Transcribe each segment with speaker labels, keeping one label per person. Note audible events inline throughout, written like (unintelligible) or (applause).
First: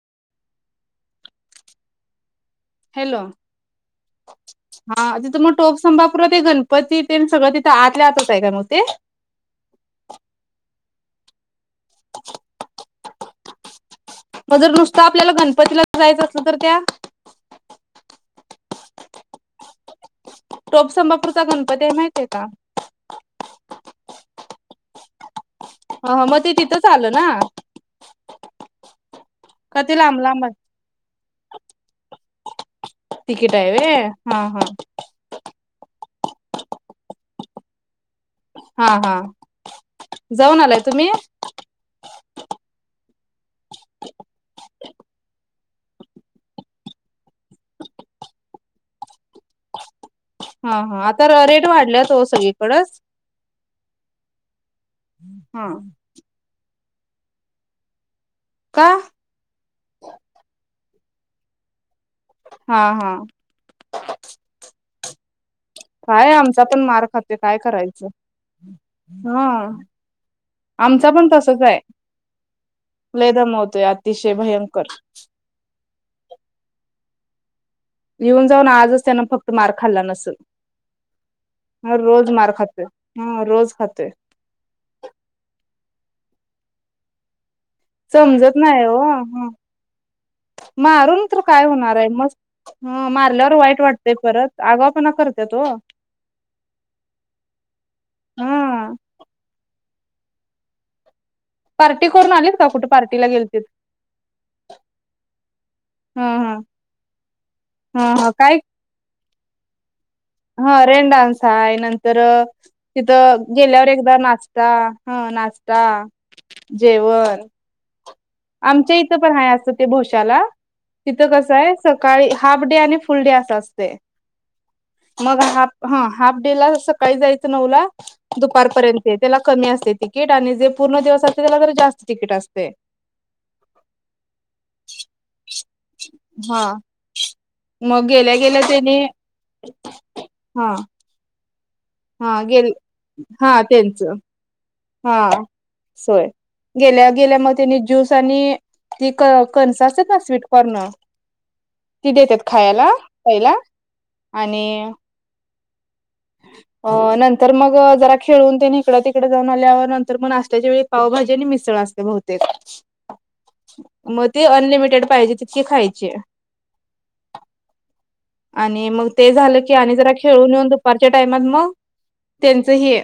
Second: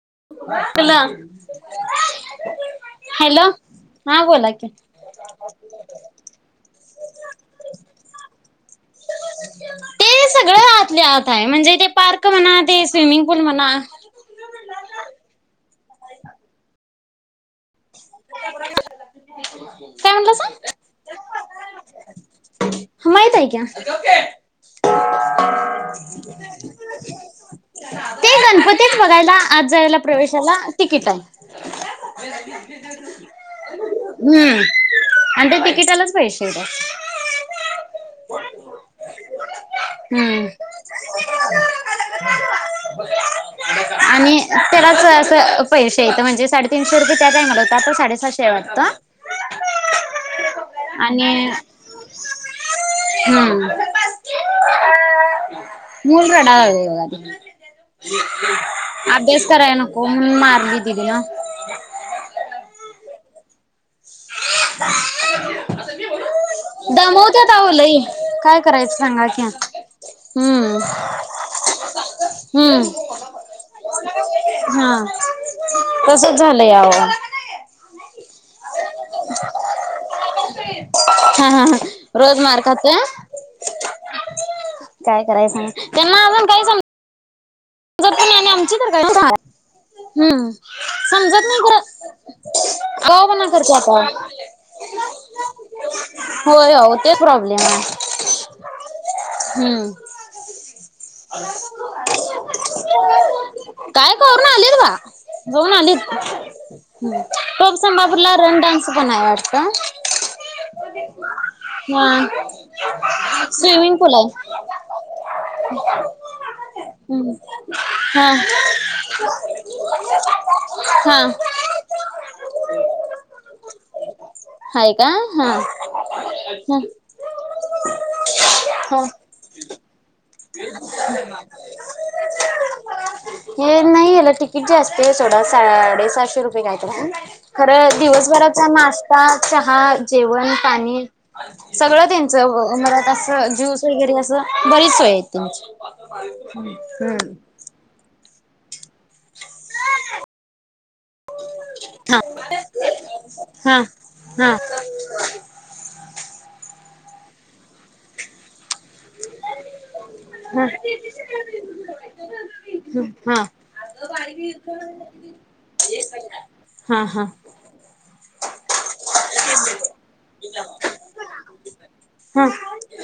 Speaker 1: (inaudible)
Speaker 2: Hello
Speaker 1: हा बोला की
Speaker 2: हा तिथ मग टोप संभपूर ते गणपती ते सगळं तिथं आतल्या आतच आहे का मग ते (inaudible)
Speaker 1: ते सगळ आहतले म्हणजे ते पार्क म्हणा ते स्विमिंग पूल म्हणा
Speaker 2: त आपल्याला गणपतीला जायचं असल तर त्या
Speaker 1: का म्ह दस
Speaker 2: टोप संंभपूरचा गणपती आहे माहतीय का
Speaker 1: माहित आहे का
Speaker 2: ह मग ते तिथंच
Speaker 1: (inaudible)
Speaker 2: आलं ना
Speaker 1: ते गणपतीत बघायला आज
Speaker 2: का ते
Speaker 1: जायला
Speaker 2: लांब लांब
Speaker 1: प्रवेशाला तिकिट आहे
Speaker 2: तिकीट आहे होय
Speaker 1: हम्म आणि ते तिकिटालाच पैसे
Speaker 2: हा हा
Speaker 1: हम्म
Speaker 2: जाऊन आलाय तुम्ही
Speaker 1: आणि त्यालाच अस पैसे येतं म्हणजे साडेतीीनशे रुपये त्या टाइम होत आता साडेसातशे वाटतं
Speaker 2: हा हा आता
Speaker 1: आणि
Speaker 2: रेट वाढल्या तो सगळीकडेच हा
Speaker 1: मनड योगा त
Speaker 2: का
Speaker 1: अभ्यास कराय नको मी मारली दिदी ना
Speaker 2: हा हा
Speaker 1: (inaudible)
Speaker 2: काय आमचा पण मार खाते
Speaker 1: दमवत्यात
Speaker 2: काय
Speaker 1: अहो लई
Speaker 2: करायचं
Speaker 1: काय करायचं सांगा की
Speaker 2: हा
Speaker 1: हम्म
Speaker 2: आमचा पण तसच आहे
Speaker 1: हम्म
Speaker 2: ले दमवतोय अतिशय भयंकर
Speaker 1: कस झालंय याव
Speaker 2: येऊन जाऊन आजच त्यान फक्त मार खाल्ला नसेल
Speaker 1: हा हा
Speaker 2: ह रोज मार खातो.. हा रोज खातोय.
Speaker 1: काय करायचं नाही, त्यांना अजून काही सांग- ज नाही आणि
Speaker 2: समजत
Speaker 1: आमची
Speaker 2: नाही
Speaker 1: ज
Speaker 2: हो
Speaker 1: का (unintelligible)
Speaker 2: ह
Speaker 1: हम्म
Speaker 2: मारून तर
Speaker 1: समजत
Speaker 2: काय
Speaker 1: नाहीतर,
Speaker 2: होणार आहे मग ह
Speaker 1: आघावपणा
Speaker 2: मारल्यावर
Speaker 1: करते
Speaker 2: वाईट वाटतय
Speaker 1: आता-
Speaker 2: परत आगावपणा करत्यात ओ
Speaker 1: होय, हो ते प्रॉब्लेम आहे.
Speaker 2: हा
Speaker 1: हम्म..
Speaker 2: पार्टी- करून आलीत का कुठ पार्टीला गे?
Speaker 1: काय करून आलीत बा? जाऊन आलीत,
Speaker 2: हा हा
Speaker 1: ह टोपसम
Speaker 2: हा हा
Speaker 1: बापूला
Speaker 2: काय
Speaker 1: रन डान्स पण आहे वाटत (inaudible)
Speaker 2: हा रेन डान्स आहेाय नंतर
Speaker 1: हा
Speaker 2: तिथं गेल्यावर
Speaker 1: स्विमिंग पूल
Speaker 2: एकदा
Speaker 1: आहे
Speaker 2: नाचता ह- नाश्ता, जेव-
Speaker 1: हम्..
Speaker 2: आमच्या इथं पण आहे असतं ते भोशाला- तिथं
Speaker 1: हा
Speaker 2: कसं आहे, सकाळी हाफ डे आणि फुल डे असं असत.
Speaker 1: आहे का?
Speaker 2: मग
Speaker 1: हा
Speaker 2: हाफ, हा हाफ डे ला
Speaker 1: हा.
Speaker 2: सकाळी जायचं नऊ ला
Speaker 1: हा
Speaker 2: दुपारपर्यंत त्याला कमी असते तिकीट. आणि जे पूर्ण दिवस असते, त्याला तर जास्त तिकीट असते.
Speaker 1: हे नाही याला तिकीट जास्त असत सोडा- साडेसशे रुपये,
Speaker 2: हा
Speaker 1: खर
Speaker 2: मग गेल्या
Speaker 1: दिवसभरा
Speaker 2: गेल्या त्याने
Speaker 1: नाश्ता, चहा, जेवण -
Speaker 2: हा
Speaker 1: पाणी सगळं त्यांच
Speaker 2: हा गेल
Speaker 1: मलात असं
Speaker 2: हा
Speaker 1: ज्यूस
Speaker 2: त्यांच
Speaker 1: वगैरे असं बरीच सोय-
Speaker 2: हा
Speaker 1: ह..
Speaker 2: सोय गेल्या
Speaker 1: हम्म..
Speaker 2: गेल्या मग त्यांनी ज्यूस आणि ती कणसाचा अस ना स्वीटकॉर्नर- ती
Speaker 1: हा
Speaker 2: देतात खायला पहिला
Speaker 1: हा हा
Speaker 2: आणि- अ नंतर मग जरा खेळून ते नाइकडं - डे जाऊन आल्यावर नंतर, मग
Speaker 1: हा.
Speaker 2: नाशत्याच्या वेळी पावभाजी आणि मिसळ असते बहुतेक,
Speaker 1: हा हा
Speaker 2: म ते अनलिमिटेड पाहिजे तितके खायचे.
Speaker 1: हा
Speaker 2: आणि मग ते झालं की आणि जरा खेळून यून ब पारच्या टायमात म त्यांच हे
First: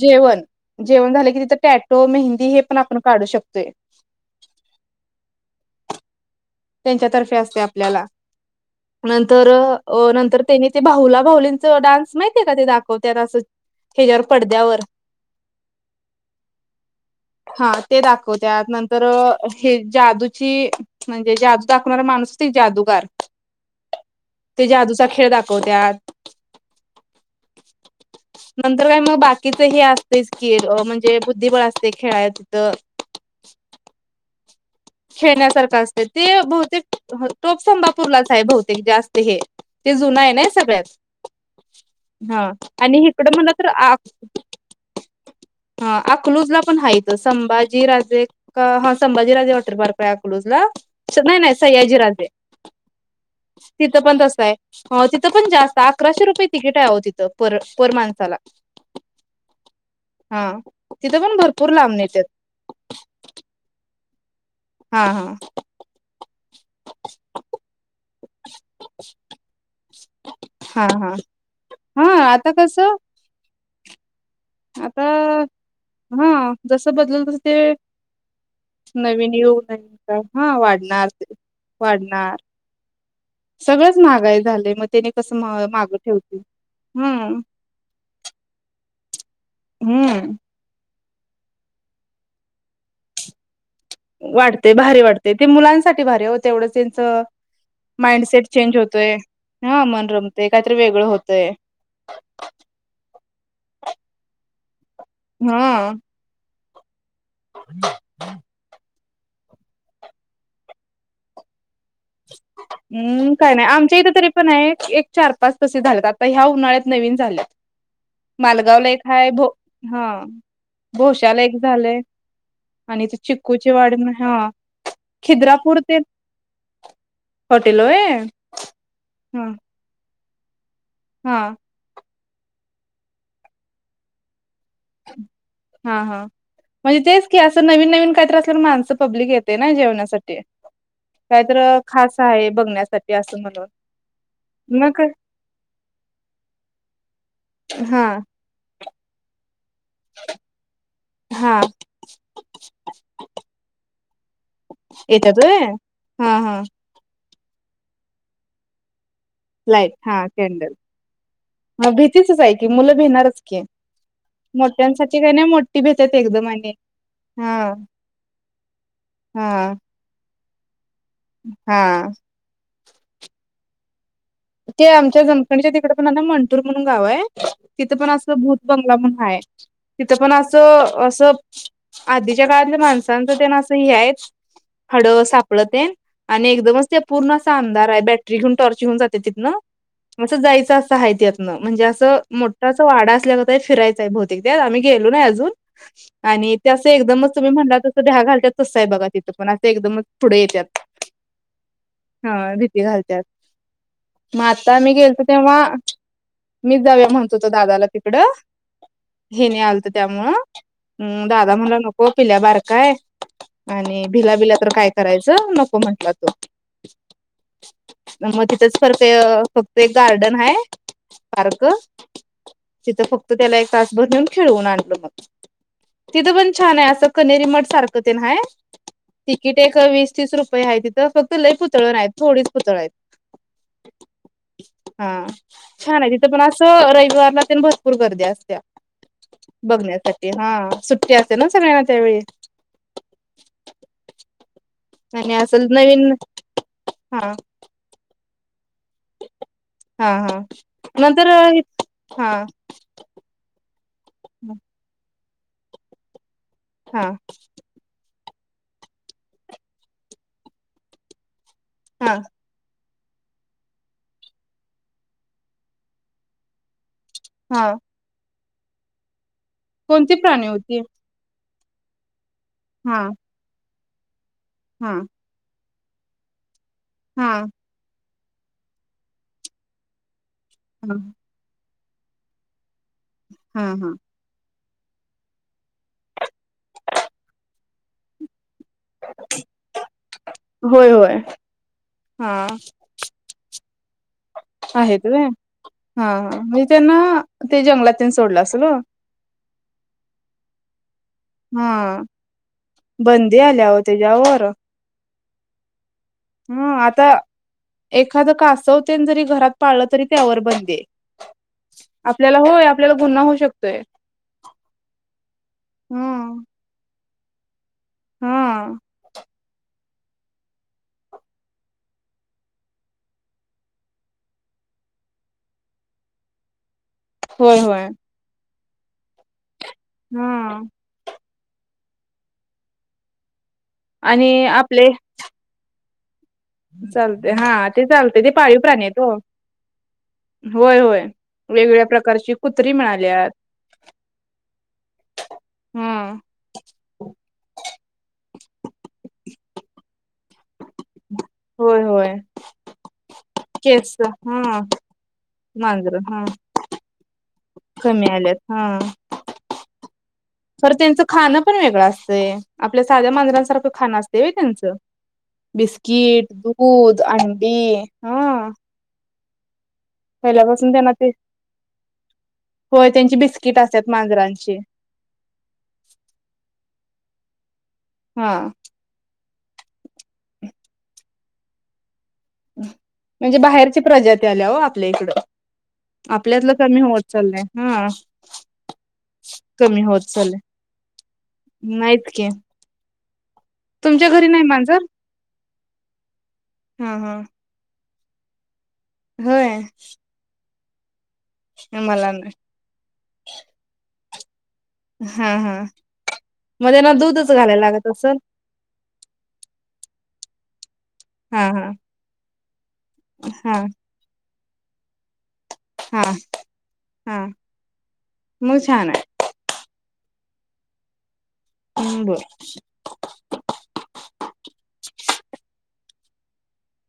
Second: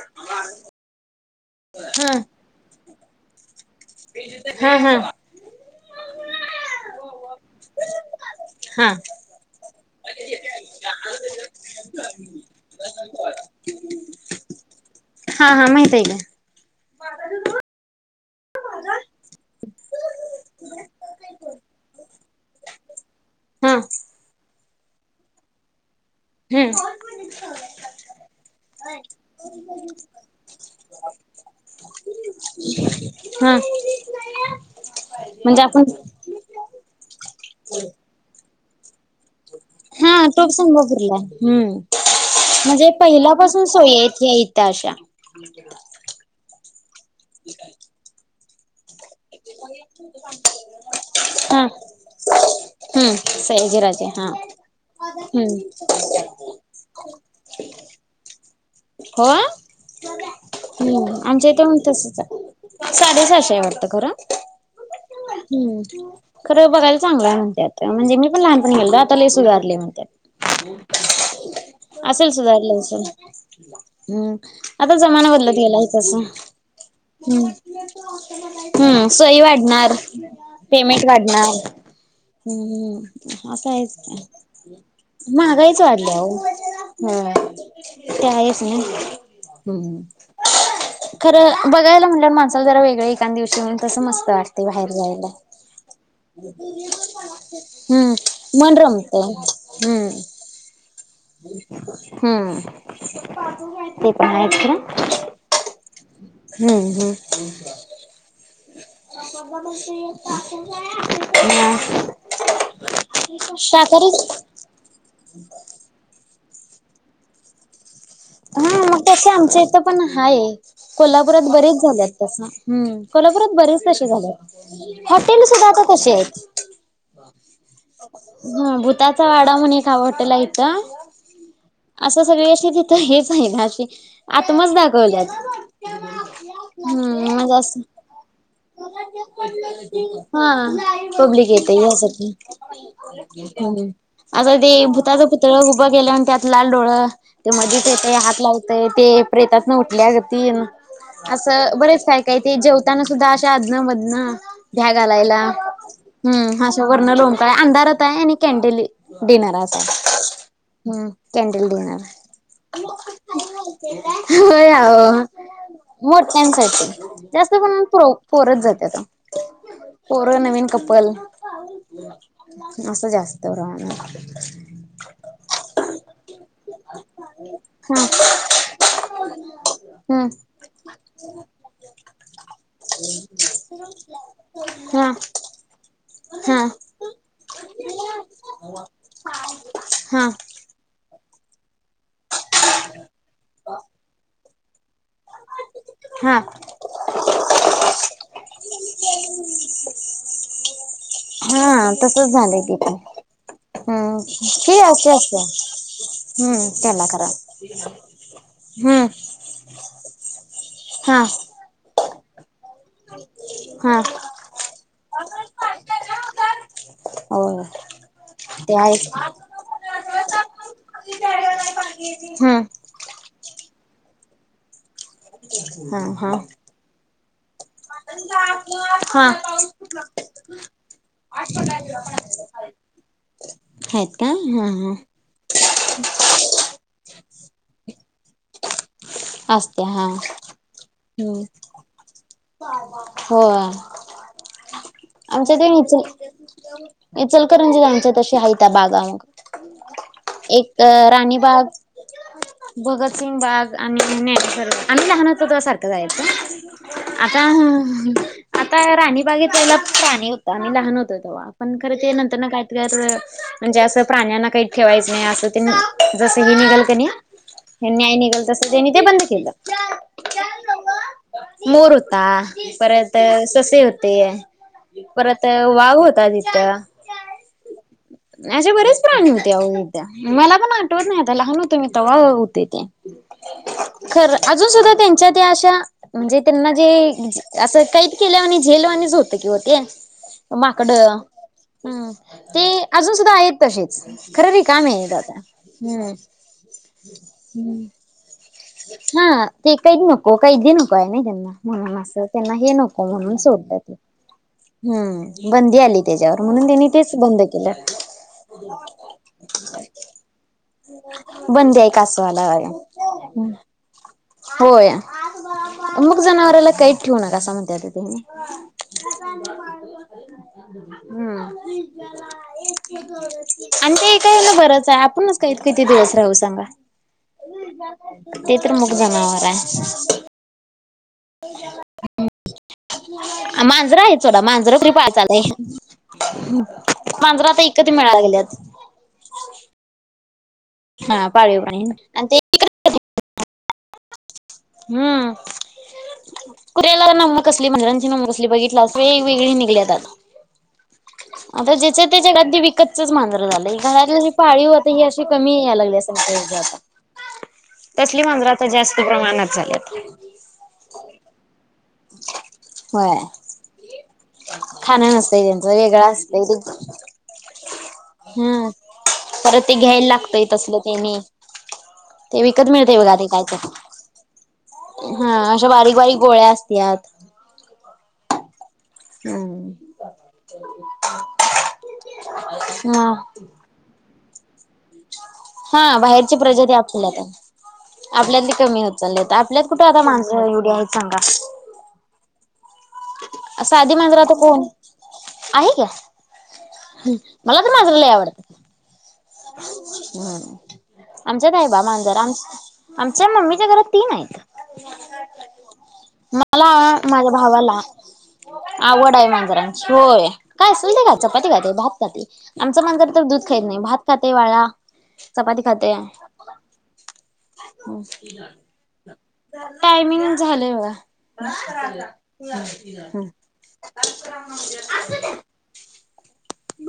Speaker 2: जेवण, जेवण झालं की तीत् टॅटो, मेहंदी हे पण आपण काढू शकतोय.
Speaker 1: हां-हां
Speaker 2: त्यांच्यातर्फे असते आपल्याला.
Speaker 1: हा
Speaker 2: नंतर अ नंतर त्यानी ते बाहुला भाहुलींच डान्स नई का ते दाखवत्यात असं हेज्यावर पडद्यावर.
Speaker 1: ते गं
Speaker 2: हां ते दाखवत्यात, नंतर हे जादूची म्हणजे जादू दाखवणारा माणूस ते जादूगार.
Speaker 1: हां
Speaker 2: ते जादूचा खेळ दाखवत्यात.
Speaker 1: हम्म
Speaker 2: नंतर काय मग बाकीचं हे अस्तयंच की, म्हणजे बुद्धिबळ अस ते खेळाय तितं.
Speaker 1: हा म्हणजे
Speaker 2: खेळण्यासारखं
Speaker 1: आपण
Speaker 2: असते. ते बहुतेक टोप संंबापूरलाच आय बहुतेक जास्त. ते हे, ते जुनं
Speaker 1: हा
Speaker 2: आय नई
Speaker 1: टोप
Speaker 2: सगळ्यात.
Speaker 1: संभापूरला हम्म
Speaker 2: हां,
Speaker 1: म्हणजे
Speaker 2: आणि हिकडं म्हनं
Speaker 1: पहिल्यापासून
Speaker 2: तर आ
Speaker 1: सोयी आहेत या इथं अशा
Speaker 2: हां अकलूजला पण हाईत, संभाजीराजे क हां संभाजी तर बारपय अकलूजला? स नई नई
Speaker 1: हा
Speaker 2: सयाजी राजे.
Speaker 1: हम्म
Speaker 2: तितं
Speaker 1: सयाजीराजे
Speaker 2: पण
Speaker 1: हा
Speaker 2: तसं आय. हं तित पण
Speaker 1: हम्म
Speaker 2: जास्त आय. अकराशे रुपये तिकीट आय आओ तिथं पर पर माणसाला.
Speaker 1: हां?
Speaker 2: हा
Speaker 1: हम्म
Speaker 2: तिथं
Speaker 1: आमच्या ईतं
Speaker 2: भरपूर
Speaker 1: पण
Speaker 2: लांबून
Speaker 1: तसच
Speaker 2: येतात
Speaker 1: आय. साडे सहाशे आय वाटतं खरं.
Speaker 2: हा हा
Speaker 1: हम्म्म, खरं बघायला चांगलाय म्हणत्यात. म्हणजे मी पण लहानपण गेलतं आता लय सुधारलंय म्हणत्यात. (inaudible)
Speaker 2: (inaudible)
Speaker 1: असेल
Speaker 2: हा आता
Speaker 1: सुधारलं
Speaker 2: कसं
Speaker 1: असं. हम्म, आता जमाना बदलत गेला आहे तसं‌.
Speaker 2: हा जसं बदलल तसं
Speaker 1: हम्
Speaker 2: ते
Speaker 1: हम्म.
Speaker 2: नवीन
Speaker 1: सोय
Speaker 2: युग
Speaker 1: वाढणार,
Speaker 2: नवीन काय हा
Speaker 1: पेमेंट
Speaker 2: ते
Speaker 1: वाढणार.
Speaker 2: वाढणार
Speaker 1: असं आहेच
Speaker 2: सगळंच
Speaker 1: की.
Speaker 2: महागाई झालंय मग त्याने कसं महा
Speaker 1: महागाईच
Speaker 2: मागं
Speaker 1: वाढल्या आओ.
Speaker 2: ठेवतील
Speaker 1: हां,
Speaker 2: हम्म
Speaker 1: ते आहेच ना. हम्म. खरं बघायला म्हटलं माणसाला जरा वेगळं एकांदिवशी म्हण
Speaker 2: वाटते भारी वाटते. ते मुलांसाठी भारी आय ओ तेवढंच त्यांच
Speaker 1: हम्म
Speaker 2: माइंडसेट
Speaker 1: मन
Speaker 2: चेंज तय,
Speaker 1: रमतय.
Speaker 2: हां
Speaker 1: हम्म
Speaker 2: मन रमते, कायतरी वेगळं होत
Speaker 1: हम्म, ते पण आएत का?
Speaker 2: हां
Speaker 1: हम्-हम् (unintelligible)
Speaker 2: हम्म काय नाही, आमच्या इथं तरी पण आहे एक चार पाच तसे झालेत आत् तर ह्या उन्हाळ्यात नवीन झाल्यात.
Speaker 1: हां म तसं आमच्या इथं पण हाय. कोल्हापुरात
Speaker 2: भोशाला एक
Speaker 1: बरेच
Speaker 2: झालंय
Speaker 1: झाल्यात तसं. हम्
Speaker 2: आणि ते
Speaker 1: कोल्हा रत
Speaker 2: चिक्कूची
Speaker 1: बरेच
Speaker 2: वाडी
Speaker 1: तसे
Speaker 2: म्हणून हा
Speaker 1: झाल्यात. हॉटेल सुद्धा
Speaker 2: खिद्रापूर
Speaker 1: आता
Speaker 2: ते
Speaker 1: तसे आएत.
Speaker 2: हॉटेल होय
Speaker 1: हं भूताचा
Speaker 2: हा
Speaker 1: वाडा म्हणे खावा हटेल आयेत.
Speaker 2: हा
Speaker 1: आसं सगळं (unintelligible) हेच आहे घाते तमज दाखवल्यात.
Speaker 2: हा हा म्हणजे तेच
Speaker 1: हम्म
Speaker 2: की
Speaker 1: मंजे असं,
Speaker 2: नवीन नवीन काहीतरी असल्या माणसं पब्लिक येते ना जेवणासाठी
Speaker 1: हां पब्लिके.
Speaker 2: काहीतर
Speaker 1: तेही
Speaker 2: खास
Speaker 1: असं
Speaker 2: आहे बघण्यासाठी असं म्हणून
Speaker 1: (unintelligible) आता ते
Speaker 2: मग
Speaker 1: भूताचं पुतळं उभं केलं अन त्यात लाल डोळं मजेत
Speaker 2: हा
Speaker 1: येते हात लावतय ते प्रेतात न उठल्यागती
Speaker 2: हा
Speaker 1: असं बरेच काय काय ते जेवताना सुद्धा अशा आजनं मधनं भ्या
Speaker 2: येतात
Speaker 1: घालायला
Speaker 2: होय हा हा
Speaker 1: हम् अशा वण लोंकाळ अंधारत आहे आणि कॅनडेल डिनर अस
Speaker 2: लाईट हा कॅन्डल
Speaker 1: हम्म कॅनडल
Speaker 2: ह
Speaker 1: डिनर
Speaker 2: भीतीचच आहे की
Speaker 1: हो
Speaker 2: मुलं भिणारच की मोठ्यांसाठी काय नाही मोठी
Speaker 1: म
Speaker 2: भेतात
Speaker 1: ट सा
Speaker 2: एकदम आणि
Speaker 1: जास्त त जात
Speaker 2: हा
Speaker 1: आ
Speaker 2: हा
Speaker 1: पु नवीन कपल
Speaker 2: हा
Speaker 1: असं जास्त प्रहण
Speaker 2: ते आमच्या जमखणीच्या तिकड पण ना मणटूर म्हणून गाव आहे तिथं
Speaker 1: हा
Speaker 2: पण असं भूत बंगला म्हण हय तिथं
Speaker 1: हम्म
Speaker 2: पण असं असं आधीच्या काळातल्या माणसांचं ते नां ह आहेत हड
Speaker 1: हा
Speaker 2: सापडते आणि
Speaker 1: हा
Speaker 2: एकदमच ते पूर्ण अस अमदार आहे बॅटरी घेऊन टॉर्च घेऊन जात ति
Speaker 1: हा
Speaker 2: अस जायचं असं आहेत म्हणजे मोठा वाडा असल्या फिरायच आहे भतेक आम्ही गेलो ना अजून
Speaker 1: हा
Speaker 2: आणि ते असं एकदमच तुम्ही म्हणला तसं द्या घालत तचसं आहे बघा तिथं पण असं एकदमच पुढे येतात
Speaker 1: हा तसच
Speaker 2: हा
Speaker 1: झालंय ते
Speaker 2: भीती
Speaker 1: पण
Speaker 2: घालतात
Speaker 1: हम्म
Speaker 2: मग आता
Speaker 1: ती
Speaker 2: मी
Speaker 1: अशी
Speaker 2: गेलतो
Speaker 1: असत्या
Speaker 2: तेव्हा
Speaker 1: हम्म
Speaker 2: मी
Speaker 1: त्याला
Speaker 2: जाऊया
Speaker 1: करा
Speaker 2: म्हणतो तो दादाला तिकड
Speaker 1: हम्म
Speaker 2: हे न आज त्यामु
Speaker 1: हा
Speaker 2: दादा म्हला नको पिल्या बार काय
Speaker 1: हा
Speaker 2: आणि भिला बिला तर कायच करायच नको म्हंटला तो
Speaker 1: होय
Speaker 2: मग मग तिथच
Speaker 1: ते
Speaker 2: फत
Speaker 1: आहेच
Speaker 2: फक्त गार्डन है पार्क
Speaker 1: हम्म
Speaker 2: तिथं फक्त त्याला एक तासभर नेऊन खेळवून आणल म
Speaker 1: हा
Speaker 2: तिथं
Speaker 1: हा
Speaker 2: पण छान आहे असं कनेरी म सारख ना
Speaker 1: हा
Speaker 2: तिकीट ए वीस तीस रुपये आहे तिथं फक्त लयई पुतळं नाही थोडीच पुतळे आहेत
Speaker 1: आहेत का हा
Speaker 2: हा छान आहे तिथं पण असं रविवारला ते भरपूर गर्दी बघण्यासाठी हा सुट्टी असते ना सगळ्यांना त्यावेळी
Speaker 1: हो
Speaker 2: आणि
Speaker 1: आमच्या ते
Speaker 2: असं नवीन
Speaker 1: ईचल
Speaker 2: हा
Speaker 1: इचलकरनजी म्हदे आमच्या तशी आहेत त्या बागामग
Speaker 2: हा हा
Speaker 1: एक
Speaker 2: नंतर
Speaker 1: राणीबाग
Speaker 2: हा
Speaker 1: भगतसिंग बाग आणि न्याणेश्वर भाग आणि लहान सारखं जायच
Speaker 2: हा
Speaker 1: आता आता राणी बागितेतल्याला प्राणी होतं आणि लहान होतं तेव्हा आपण खरं ते
Speaker 2: हा
Speaker 1: नंतर ना काय म्हणजे असं प्राण्यांना काहीच ठेवायचं नाही असं ते जसही निघल का नाही हे न्याय निघाल तस त्यांनी ते बंद केलं
Speaker 2: कोणती प्राणी होती
Speaker 1: मोर होता
Speaker 2: हा
Speaker 1: परत ससे होते परत वाघ होता तिथं
Speaker 2: हम
Speaker 1: असे बरेच प्राणी होते हुद्या मला पण
Speaker 2: हा
Speaker 1: आठवत नाही आता लहान होत मी त होते ते
Speaker 2: हा हा
Speaker 1: खरं अजून सुद्धा त्यांच्या त्या अशा म्हणजे त्यांना जे असं कैद केल्या वाणी झेलवानीच होत कि ते
Speaker 2: होय होय
Speaker 1: माकडं
Speaker 2: हा
Speaker 1: ते अजून सुद्धा आहेत तसेच खरर रीकाम आहे
Speaker 2: आहेत व्हय
Speaker 1: आता हम्म
Speaker 2: हा म्हणजे त्यांना ते जंगलात सोडलं असत
Speaker 1: हा ते कैद नको कैदी नको य ना त्यांना
Speaker 2: हा
Speaker 1: म्हणून असं त्यांना हे नको
Speaker 2: बंदी
Speaker 1: म्हणून
Speaker 2: आल्या
Speaker 1: सोडलं
Speaker 2: ओ
Speaker 1: ते
Speaker 2: त्याच्यावर
Speaker 1: हम्म बंदी आली त्याच्यावर म्हणून
Speaker 2: हा
Speaker 1: त्यांनी
Speaker 2: आता
Speaker 1: तेच बंद
Speaker 2: एखादं
Speaker 1: केलं
Speaker 2: कासव तेन जरी घरात पाळलं तरी त्यावर बंदी आहे
Speaker 1: बंदी आहे
Speaker 2: आपल्याला
Speaker 1: कासवाला
Speaker 2: होय आपल्याला गुन्हा होऊ शकतोय
Speaker 1: होय अमुक
Speaker 2: हं
Speaker 1: जनावरला कय. क ठेउ नंकासा म्हनत्यात ओ तेनी.
Speaker 2: हा (inaudible)
Speaker 1: आणि ते एकला बरंच आहे आपणच. कहीत किती दिवस राहू सांगा
Speaker 2: होय होय
Speaker 1: ते तर मग जनावर आहे.
Speaker 2: हम्म.
Speaker 1: मांजरं आहे सोडा
Speaker 2: आणि
Speaker 1: मांजर
Speaker 2: आपले
Speaker 1: कुत्री पाळ चालय.
Speaker 2: चालते
Speaker 1: मनजर
Speaker 2: हा
Speaker 1: आता
Speaker 2: ते
Speaker 1: वीकत मिळायला
Speaker 2: चालते ते
Speaker 1: लागळ्यात.
Speaker 2: पाळीव प्राणी आहेत ओ होय होय वेगवेगळ्या
Speaker 1: आणि
Speaker 2: प्रकारची कुत्री
Speaker 1: ते
Speaker 2: मिळाल्यात.
Speaker 1: हम्म
Speaker 2: हं
Speaker 1: कुऱ्यालाला ना कसली म्हणरांज म् कसली बघितला अस. वेगवेगळी निघल्यातात.
Speaker 2: (inaudible)
Speaker 1: आता ज्याच्या त्याच्या अगदी विकतचच मांजर झालंय
Speaker 2: केस
Speaker 1: घरातलं जी
Speaker 2: हा
Speaker 1: पाळी होत ही अशी कमी याला
Speaker 2: मांजर
Speaker 1: लागली असं
Speaker 2: हा
Speaker 1: म्हटजे आता
Speaker 2: (inaudible) कमी
Speaker 1: तसली
Speaker 2: आल्यात
Speaker 1: मांजरता
Speaker 2: हा
Speaker 1: जास्त प्रमाणात झालीत.
Speaker 2: खरं त्यांचं खाणं पण वेगळं आपल्या साध्या
Speaker 1: होय
Speaker 2: मांजरांसारखं खाणं असते त्यांचं.
Speaker 1: खाणं नसतंय त्यांचं वेगळं
Speaker 2: बिस्किट
Speaker 1: असतंय ते
Speaker 2: दूध अंडी हा.
Speaker 1: हम्म परत ते घ्यायला लागतय
Speaker 2: पहिल्यापासून
Speaker 1: तसल
Speaker 2: त्यांना ते
Speaker 1: तेनी ते विकत
Speaker 2: होय
Speaker 1: मिळते बघा
Speaker 2: त्यांची
Speaker 1: ते काय टे
Speaker 2: बिस्किट असतात मांजरांची
Speaker 1: हा अशा बारीक बारीक गोळ्या असतत.
Speaker 2: हा.
Speaker 1: हम्म. हा
Speaker 2: म्हणजे बाहेरची प्रजाती आल्या हो आपल्या इकडं.
Speaker 1: हा बाहेरची
Speaker 2: आपल्यातलं
Speaker 1: प्रजाती
Speaker 2: कमी होत
Speaker 1: आपल्यात
Speaker 2: चाललंय हा
Speaker 1: आपल्यातली कमी होत चालली आपल्यात कुठे आता मांजर पुडे हायत सांगा.
Speaker 2: नाइतकी.
Speaker 1: साधी मांजर आता कोण.
Speaker 2: मांजर
Speaker 1: आहे का
Speaker 2: हा हा
Speaker 1: मला तर मांजरआवडत्यात.
Speaker 2: होय
Speaker 1: हम्म आमच्यात हाई बा
Speaker 2: मला
Speaker 1: मांजर आम
Speaker 2: नाही
Speaker 1: आमच्या मम्मीच्या घरात तीन हायत.
Speaker 2: हा हा मग
Speaker 1: मला
Speaker 2: त्यांना दूधच घालायला लागत असल.
Speaker 1: ह आवड हाय मंजरा ची. होय काय असलं ते खा
Speaker 2: हा
Speaker 1: चपाती
Speaker 2: हा
Speaker 1: खाते भात खाते आमच मांजर तर दूध खायत
Speaker 2: हा
Speaker 1: नाही भात, - ते वडा. चपाती खाते.
Speaker 2: हा हा मग छान आहे
Speaker 1: टायमिंगच झालंय ओ.
Speaker 2: बर
Speaker 1: हो.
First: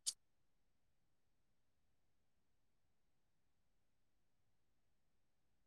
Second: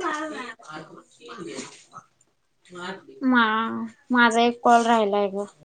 Speaker 1: ब (unintelligible) मा माझा एक कॉल राहिला आहे ग.